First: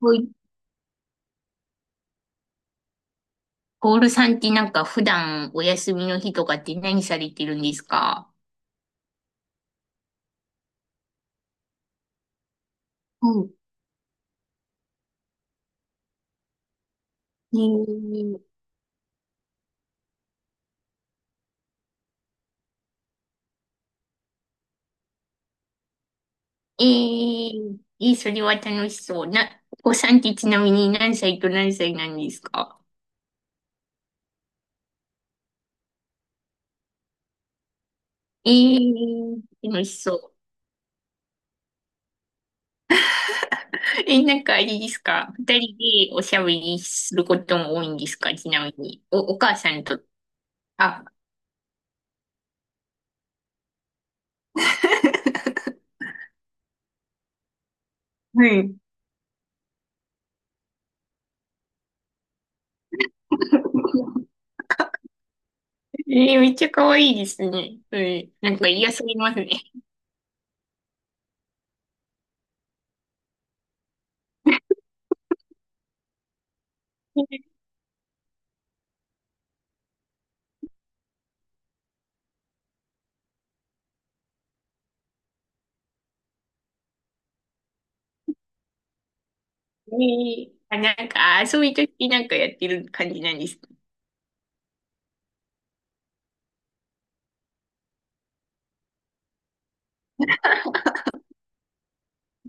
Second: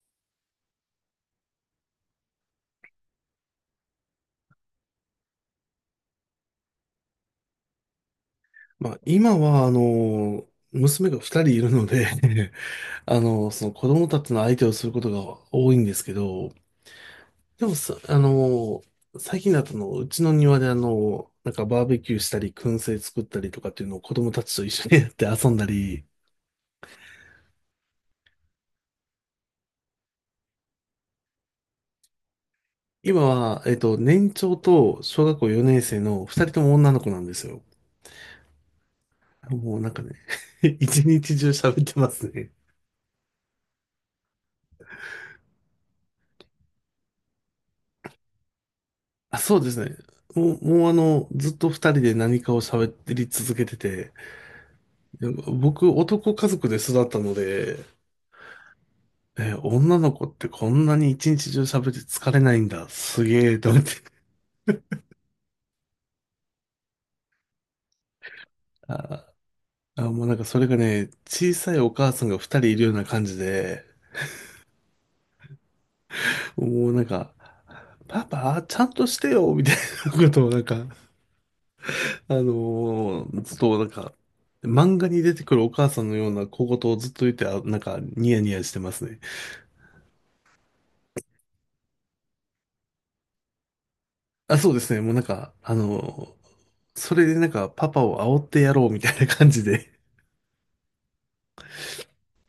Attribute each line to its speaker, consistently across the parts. Speaker 1: ほい。ポールさんってなんか普段お休みの日とかって何されてるんですか？
Speaker 2: まあ、今は、娘が二人いるので
Speaker 1: うん。
Speaker 2: その子供たちの相手をすることが多いんですけど、でもさ、あの、最近だとうちの庭でなんかバーベキューしたり、燻製作ったりとかっていうのを子供たちと一緒にやって遊んだり。
Speaker 1: ええ。ー、えー、それは楽しそう。な、お子さんってちなみに何歳と何歳なんですか？
Speaker 2: 今は、年長と小学校4年生の二人とも女の子なんですよ。
Speaker 1: えー、
Speaker 2: もう
Speaker 1: 楽
Speaker 2: なん
Speaker 1: し
Speaker 2: かね、
Speaker 1: そう。
Speaker 2: 一日中喋ってますね。
Speaker 1: え、なんかあれですか、二人でおしゃべりすることも多いんですか、ちなみに。お、
Speaker 2: あ、
Speaker 1: お
Speaker 2: そ
Speaker 1: 母
Speaker 2: うで
Speaker 1: さ
Speaker 2: す
Speaker 1: ん
Speaker 2: ね。
Speaker 1: と。
Speaker 2: もうあ
Speaker 1: あ、
Speaker 2: の、ずっと二人で何かを喋り続けてて、でも僕、男家族で育ったので、
Speaker 1: はい。
Speaker 2: え、女の子ってこんなに一日中喋って疲れないんだ。すげえ、と思って。
Speaker 1: えー、めっちゃ可愛いですね。うん、なんか癒されま
Speaker 2: あ、
Speaker 1: すね。
Speaker 2: もうなんかそれがね、小さいお母さんが二人いるような感じで、もうなんか、パパ、ちゃんとしてよ、みたいなことをなんか、ずっとなんか、漫画に出てくるお母さんのような小言をずっと言って、あ、なんか、ニヤニヤしてますね。
Speaker 1: ねえ、あ、なんか、遊びとき、なんかやってる感じなんです
Speaker 2: あ、そうですね。もうなんか、あのーそれでなんか、パパを煽ってやろうみたいな感じで、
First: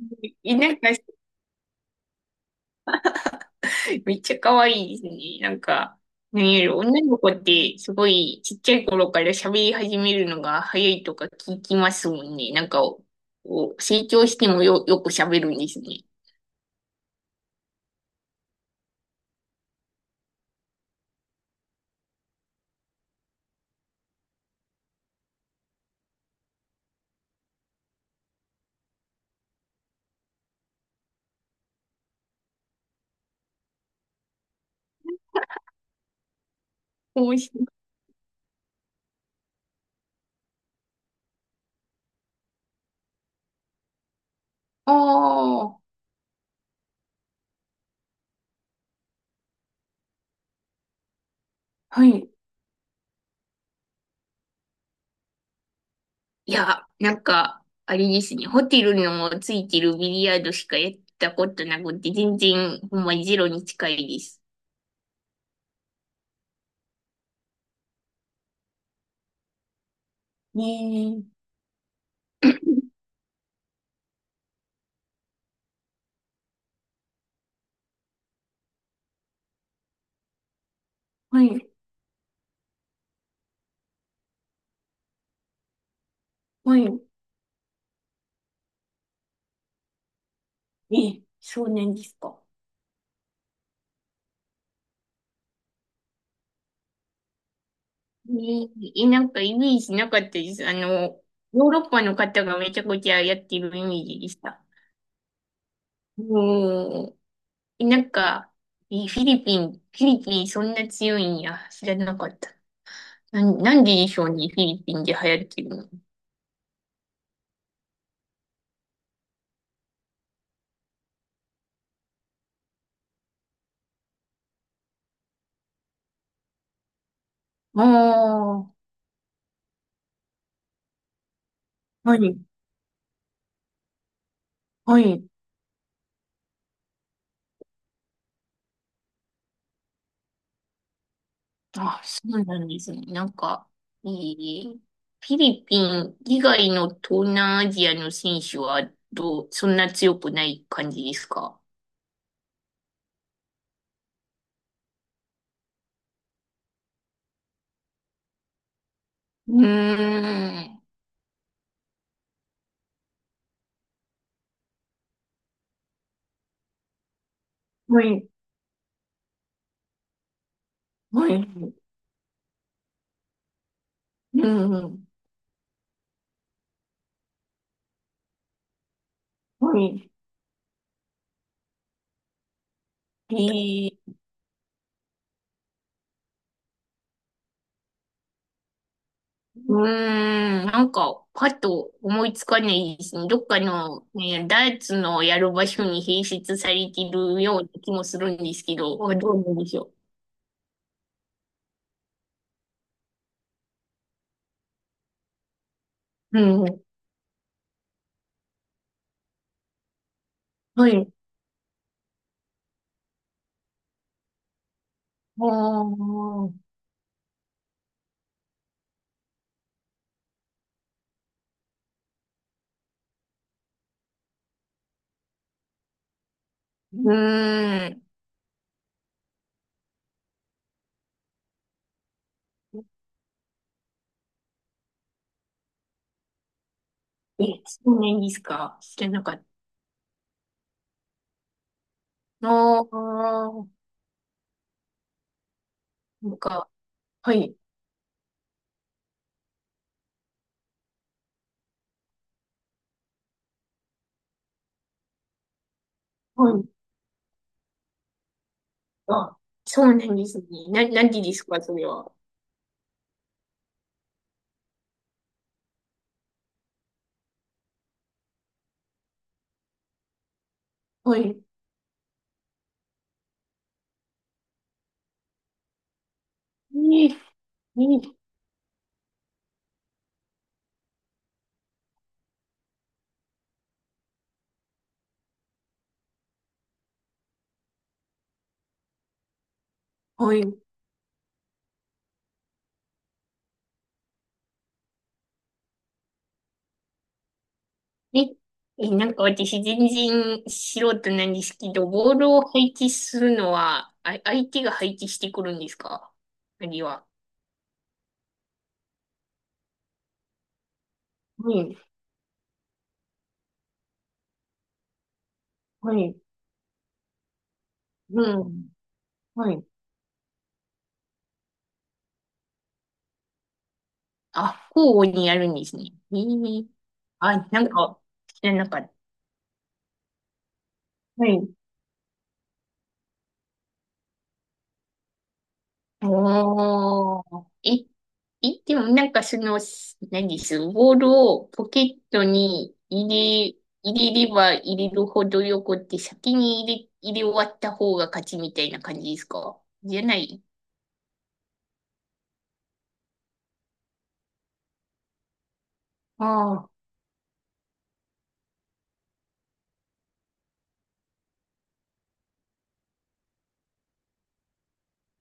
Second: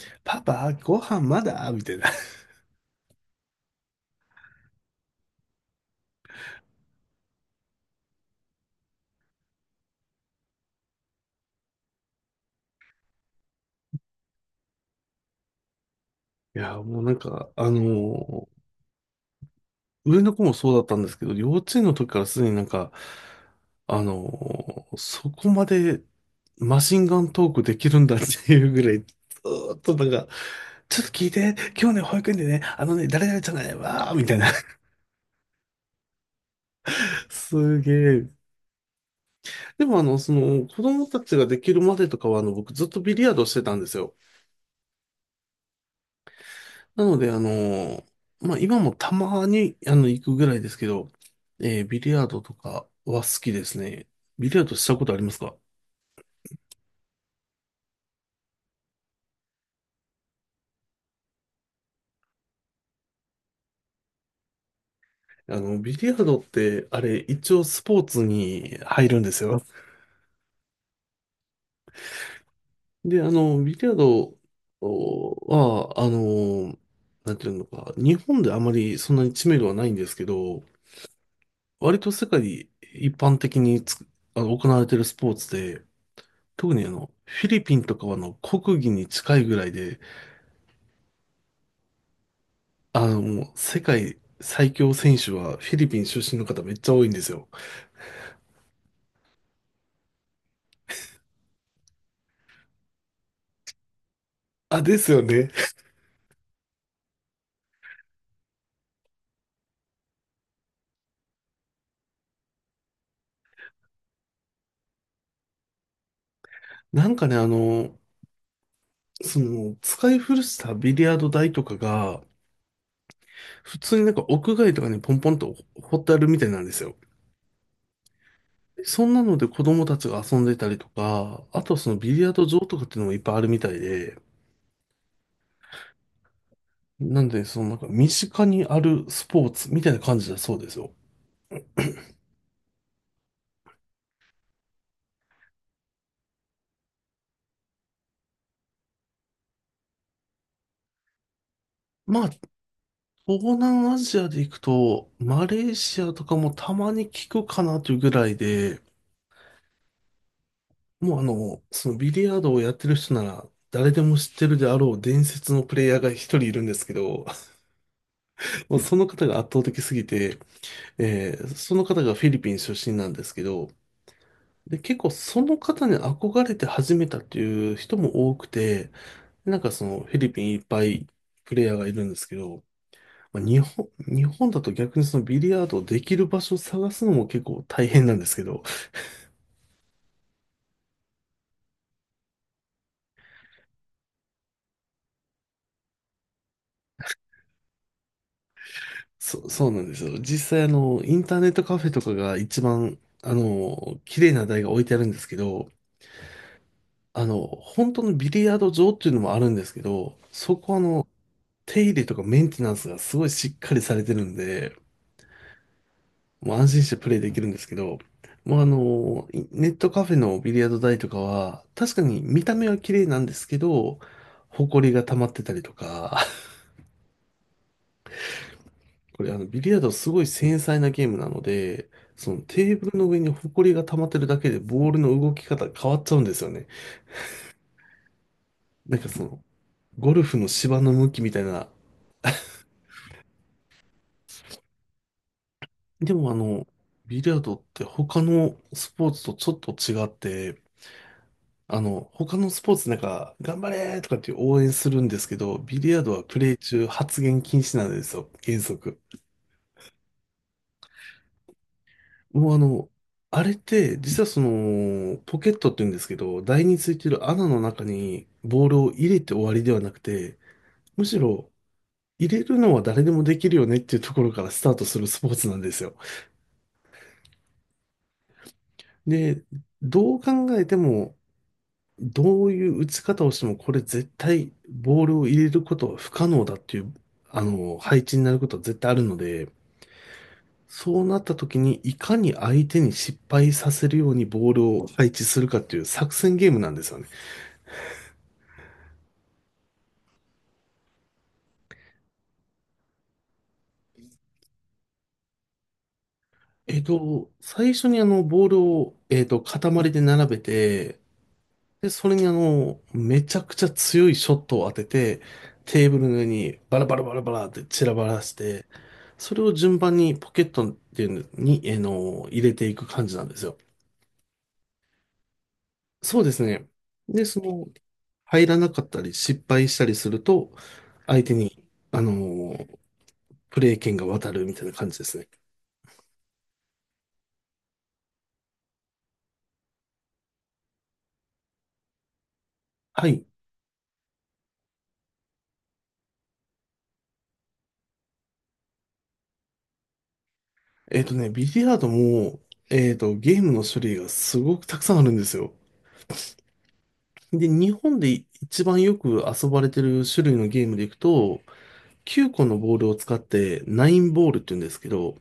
Speaker 1: ね。
Speaker 2: パ
Speaker 1: え、
Speaker 2: パ、
Speaker 1: なんか、
Speaker 2: ご飯まだみたいな。い
Speaker 1: めっちゃ可愛いですね。なんか、何より女の子ってすごいちっちゃい頃から喋り始めるのが早いとか聞きますもんね。なんか、お、お成長してもよ、よく喋るんですね。
Speaker 2: や、もうなんか、上の子もそうだったんですけど、幼稚園の時からすでになんか、そこまでマシンガントークできるんだっていうぐらい、ずーっとなんか、ちょっと聞いて、今日ね、保育園でね、あのね、誰々じゃないわーみたいな。
Speaker 1: 面白い。
Speaker 2: すげえ。でもその、子供たちができるまでとかは、あの、僕ずっとビリヤードしてたんですよ。
Speaker 1: ああ、
Speaker 2: なので、まあ、今もたまに、あの、行くぐらいですけど、えービ
Speaker 1: は
Speaker 2: リヤー
Speaker 1: い。
Speaker 2: ドとかは好きですね。ビリヤードしたことありますか？
Speaker 1: いや、なんか、あれですね。ホテルのついてるビリヤードしかやったことなくて、全然、ほんまゼロに近いです。
Speaker 2: あの、ビリヤードって、あれ、一応スポーツに入るんですよ。
Speaker 1: ねえ。
Speaker 2: で、あの、ビリヤードは、あの、なんていうのか、日本であまりそんなに知名度はないんですけど、
Speaker 1: はい、
Speaker 2: 割と世界一般的につく、あの、行われているスポーツで、特
Speaker 1: は
Speaker 2: にあ
Speaker 1: い。
Speaker 2: の、フィリピンとかはあの、国技に近いぐらいで、
Speaker 1: え、少年ですか。
Speaker 2: あの、もう世界最強選手はフィリピン出身の方めっちゃ多いんですよ。
Speaker 1: ねえ、なんかイメージなかったです。あの、ヨーロッパの方がめちゃくちゃやってるイメージでした。
Speaker 2: あ、ですよね。
Speaker 1: うん。え、なんか、え、フィリピン、フィリピンそんな強いんや。知らなかった。なん、なんででしょうね、フィリピンで流行ってるの。
Speaker 2: なんかね、あの、その、使い古したビリヤード台とかが、普通になんか屋外とかにポンポンと掘ってあるみたいなんですよ。
Speaker 1: あ
Speaker 2: そんなので子供たちが遊んでたりとか、あとはそのビ
Speaker 1: あ、は
Speaker 2: リヤー
Speaker 1: い、
Speaker 2: ド場とかっていうのもいっぱいあるみたいで、
Speaker 1: はい。
Speaker 2: なんで、そのなんか身近にあるスポーツみたいな感じだそうですよ。
Speaker 1: あ、そうなんですね。なんか、えー、フィリピン以外の東南アジアの選手はどう、そんな強くない感じですか？
Speaker 2: まあ東南アジアで行くと、マレーシアとかもたまに聞くかなというぐらいで、
Speaker 1: うーん。
Speaker 2: もうあの、そのビリヤードをやってる人なら、誰でも知ってるであろう伝説のプレイヤーが一人いるんですけど、
Speaker 1: はい、
Speaker 2: もうその方が圧倒的すぎて、
Speaker 1: は
Speaker 2: えーそ
Speaker 1: い、
Speaker 2: の方がフィリピン出身なんですけど、
Speaker 1: う
Speaker 2: で、結
Speaker 1: ん、
Speaker 2: 構その方に憧れて始めたっていう人も多くて、なんか
Speaker 1: は
Speaker 2: その
Speaker 1: い。
Speaker 2: フィリピンいっぱいプレイヤーがいるんですけど、
Speaker 1: え
Speaker 2: まあ日本、
Speaker 1: ー、
Speaker 2: 日本だと逆にそのビリヤードをできる場所を探すのも結構大変なんですけど、
Speaker 1: うーん、なんか、パッと思いつかないですね。どっかの、ね、ダーツのやる場所に併設されているような気もするんですけど、あ、 どう
Speaker 2: そ、
Speaker 1: なんで
Speaker 2: そう
Speaker 1: し
Speaker 2: なん
Speaker 1: ょ
Speaker 2: ですよ。実際あの、インターネットカフェとかが一番、あの、綺麗な台が置いてあるんですけど、
Speaker 1: う。うん、
Speaker 2: あの、本当のビリヤード場っていうのもあるんですけど、そこはあ
Speaker 1: は
Speaker 2: の、
Speaker 1: い。
Speaker 2: 手入れとかメンテナンスがすごいしっかりされてるんで、
Speaker 1: あ
Speaker 2: もう安
Speaker 1: あ。
Speaker 2: 心してプレイできるんですけど、もうあの、いネットカフェのビリヤード台とかは、確かに見た目は綺麗なんですけど、埃が溜まってたりとか、
Speaker 1: うーん。
Speaker 2: これあの、ビリヤードはすごい繊細なゲームなので、そのテーブルの上にホコリが溜まってるだけでボールの動き方変わっちゃうんですよね。
Speaker 1: え、そうなんですか。
Speaker 2: な
Speaker 1: 知
Speaker 2: んか
Speaker 1: ら
Speaker 2: そ
Speaker 1: なか
Speaker 2: の、
Speaker 1: っ
Speaker 2: ゴルフの芝の向きみたいな。
Speaker 1: た。ああ、
Speaker 2: でも
Speaker 1: な
Speaker 2: あ
Speaker 1: ん
Speaker 2: の、
Speaker 1: か、
Speaker 2: ビリ
Speaker 1: は
Speaker 2: ヤード
Speaker 1: い、
Speaker 2: って他のスポーツとちょっと違って、あの、他のスポーツなんか、頑張れーとかって応援するんですけど、ビリヤードはプ
Speaker 1: は
Speaker 2: レイ
Speaker 1: い。
Speaker 2: 中発言禁止なんですよ、原則。
Speaker 1: あ、そうなんですね。な、何時ですか、それは。
Speaker 2: もうあの、あれって、実はその、ポケットって言うんですけど、台についてる穴の中にボールを入れて終わりではなくて、む
Speaker 1: は
Speaker 2: し
Speaker 1: い。
Speaker 2: ろ入れるのは誰でもできるよねっていうところからスタートするスポーツなんですよ。
Speaker 1: ええ、
Speaker 2: で、どう考えても、どういう打ち方をしても、これ絶対ボールを入れることは不可能だっていう、あの、配置になることは絶対あるので、
Speaker 1: はい。
Speaker 2: そうなった時に、いかに相手に失敗させるようにボールを配置するかっていう作戦ゲームなんですよね。
Speaker 1: え、え、なんか私全然素人なんですけど、ボールを配置するのは、あ、相手が配置してくるんですか、あるいは。
Speaker 2: 最初にあの、ボールを、塊で並べて、
Speaker 1: はい、
Speaker 2: で、それにあの、めちゃくちゃ強いショットを当てて、テー
Speaker 1: は
Speaker 2: ブルの
Speaker 1: い、
Speaker 2: 上にバラバラバラバラって散らば
Speaker 1: う
Speaker 2: らして、
Speaker 1: ん、
Speaker 2: それ
Speaker 1: は
Speaker 2: を
Speaker 1: い。
Speaker 2: 順番にポケットっていうのに、えーの、入れていく感じなんですよ。
Speaker 1: あ、交互にやるんですね。え
Speaker 2: そうです
Speaker 1: え、
Speaker 2: ね。で、
Speaker 1: あ、
Speaker 2: そ
Speaker 1: な
Speaker 2: の、
Speaker 1: んか、知
Speaker 2: 入
Speaker 1: ら
Speaker 2: ら
Speaker 1: な
Speaker 2: な
Speaker 1: か
Speaker 2: か
Speaker 1: っ
Speaker 2: っ
Speaker 1: た。
Speaker 2: たり、失敗したりすると、相
Speaker 1: は
Speaker 2: 手
Speaker 1: い。
Speaker 2: に、あのープレー権が渡るみたいな感じですね。
Speaker 1: おー。え、え、でもなんかその、す、何です、ボールをポケットに
Speaker 2: はい。
Speaker 1: 入れ、入れれば入れるほどよくって先に入れ、入れ終わった方が勝ちみたいな感じですか、じゃない、
Speaker 2: えっとね、ビリヤードも、えっと、ゲームの種類がすごくたくさんあるんですよ。
Speaker 1: ああ
Speaker 2: で、日本で一番よく遊ばれてる種類のゲームでいくと、9個のボールを使って、ナインボールって言うんですけど、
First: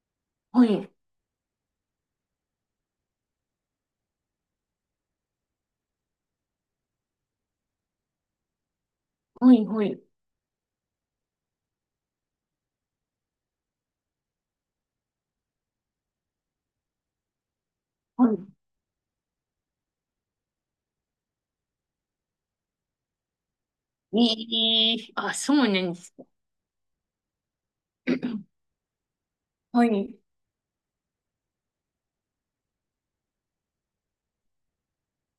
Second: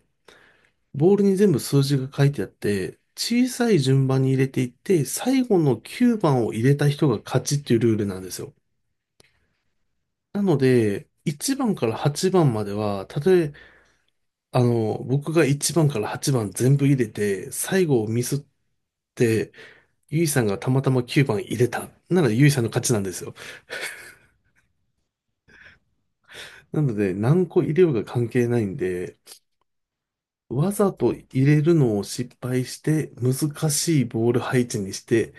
Speaker 1: ー、はい。
Speaker 2: ボールに全部数字が書いてあって、小さい順番に入れていって、最後の9番を入れた人が勝ちっていうルールなんですよ。
Speaker 1: はい、はい。
Speaker 2: なので、1番から8番までは、たとえ、あの、僕が1番から8番全部入れて、最後をミ
Speaker 1: は
Speaker 2: ス
Speaker 1: い。
Speaker 2: って、ゆいさんがたまたま9番入れた。なのでゆいさんの勝ちなんですよ。
Speaker 1: ええ、あ、そうなんですか。
Speaker 2: なので何個入れようが関係ないんで、
Speaker 1: はい。
Speaker 2: わざと入れるのを失敗して、難しいボール配置にして、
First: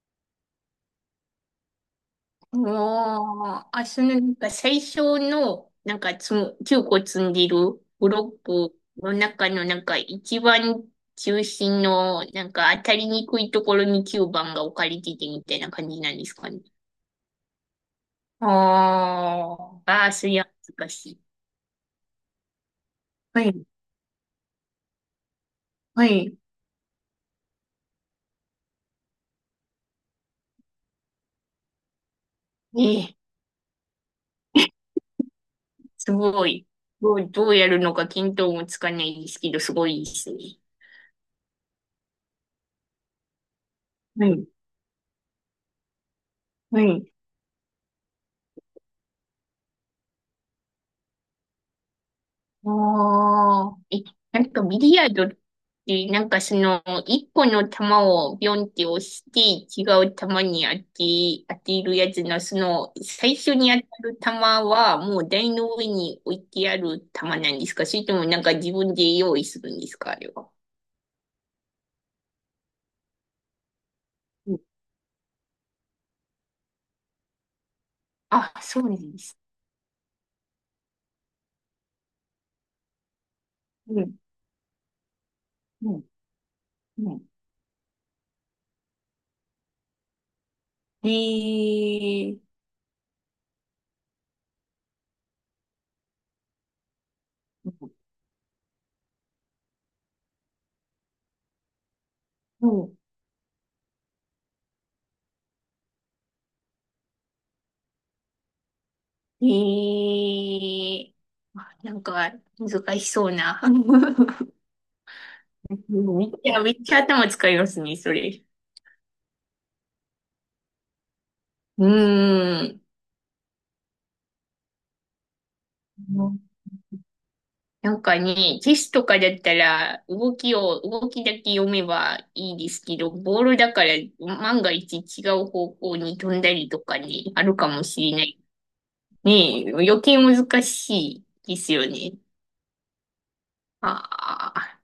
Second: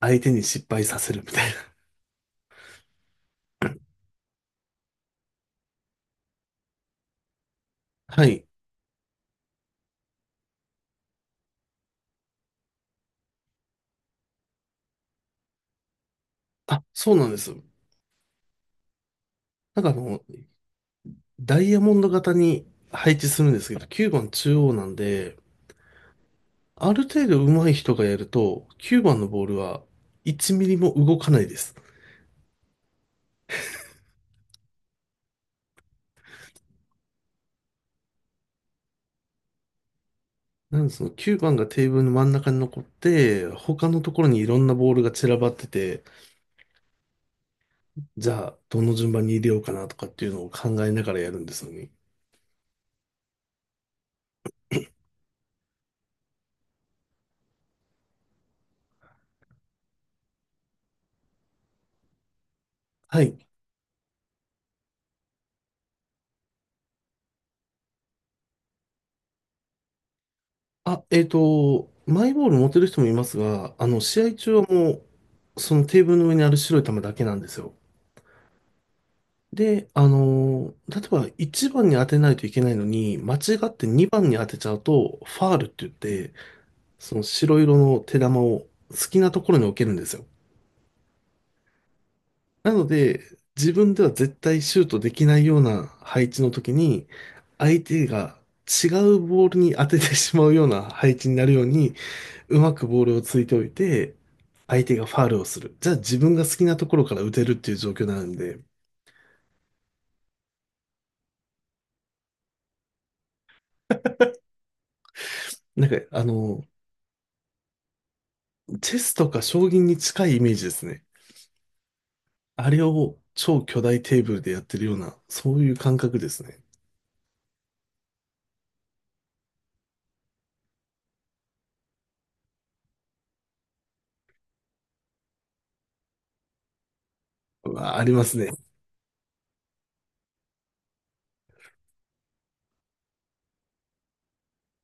Speaker 2: 相手に失敗させるみたいな。
Speaker 1: ああ、あ、そのなんか最初の、なんかつむ、9個積んでる ブ
Speaker 2: は
Speaker 1: ロッ
Speaker 2: い。
Speaker 1: クの中のなんか一番中心のなんか当たりにくいところに9番が置かれててみたいな感じなんですかね。
Speaker 2: あ、そうなんです。
Speaker 1: あ
Speaker 2: なんか
Speaker 1: あ、
Speaker 2: あ
Speaker 1: ああ、
Speaker 2: の、
Speaker 1: そりゃ難しい。
Speaker 2: ダイヤモンド型に配置す
Speaker 1: は
Speaker 2: るんで
Speaker 1: い、
Speaker 2: すけど、9番中央なんで、
Speaker 1: はい。
Speaker 2: ある程度上手い人がやると、9番のボールは1ミリも動かないです。
Speaker 1: ええ、すごい。どう、どうやるのか見当もつかないですけど、すごいですね。
Speaker 2: なんでその9番がテーブルの真ん中に残って、他のとこ
Speaker 1: は
Speaker 2: ろにい
Speaker 1: い、
Speaker 2: ろんなボールが散らばってて、
Speaker 1: はい。
Speaker 2: じゃあどの順番に入れようかなとかっていうのを考えながらやるんですよね。
Speaker 1: ああ、え、なんかビリヤードって、なんかその、一個の球をビョンって押して、違う球に当て、当てるやつの、その、
Speaker 2: は
Speaker 1: 最
Speaker 2: い。
Speaker 1: 初に当たる球は、もう台の上に置いてある球なんですか、それともなんか自分で用意するんですか、あれは。
Speaker 2: あ、えっと、マイボール持てる人もいますが、あの、試合
Speaker 1: う
Speaker 2: 中
Speaker 1: ん、
Speaker 2: はそのテーブルの上にある白い球だけなんですよ。
Speaker 1: あ、そうなんです。
Speaker 2: で、あのー、例えば1番に当てないといけないのに、間違って
Speaker 1: うん、
Speaker 2: 2番に当てちゃうと、ファールって言っ
Speaker 1: うん、
Speaker 2: て、
Speaker 1: う
Speaker 2: その
Speaker 1: ん。
Speaker 2: 白色の手玉を好きなところに置けるんですよ。
Speaker 1: へえ、
Speaker 2: なので、自分では絶対シュートできないような配置の時に、
Speaker 1: うん、
Speaker 2: 相手が違うボールに当ててしまうような配置になるように、う
Speaker 1: う
Speaker 2: まく
Speaker 1: ん、
Speaker 2: ボールをついておいて、相手がファールをする。じゃあ自分が好きなところから打てるっていう状況になるんで、
Speaker 1: へえ、あ、なんか難しそうな。う
Speaker 2: なんか、
Speaker 1: ん、
Speaker 2: あ
Speaker 1: いや、
Speaker 2: の、
Speaker 1: めっちゃ頭使いますね、それ。
Speaker 2: チェスとか将棋に近いイメージですね。
Speaker 1: うー
Speaker 2: あれ
Speaker 1: ん。
Speaker 2: を超巨大テーブルでやってるような、そういう感覚ですね。
Speaker 1: なんかね、チェスとかだったら、動きを、動きだけ読めばいいですけど、ボールだから、万が一違う方向に飛んだりとかね、あるか
Speaker 2: う
Speaker 1: も
Speaker 2: わ
Speaker 1: し
Speaker 2: あり
Speaker 1: れ
Speaker 2: ま
Speaker 1: な
Speaker 2: す
Speaker 1: い。
Speaker 2: ね。
Speaker 1: ねえ、余計難しいですよね。ああ。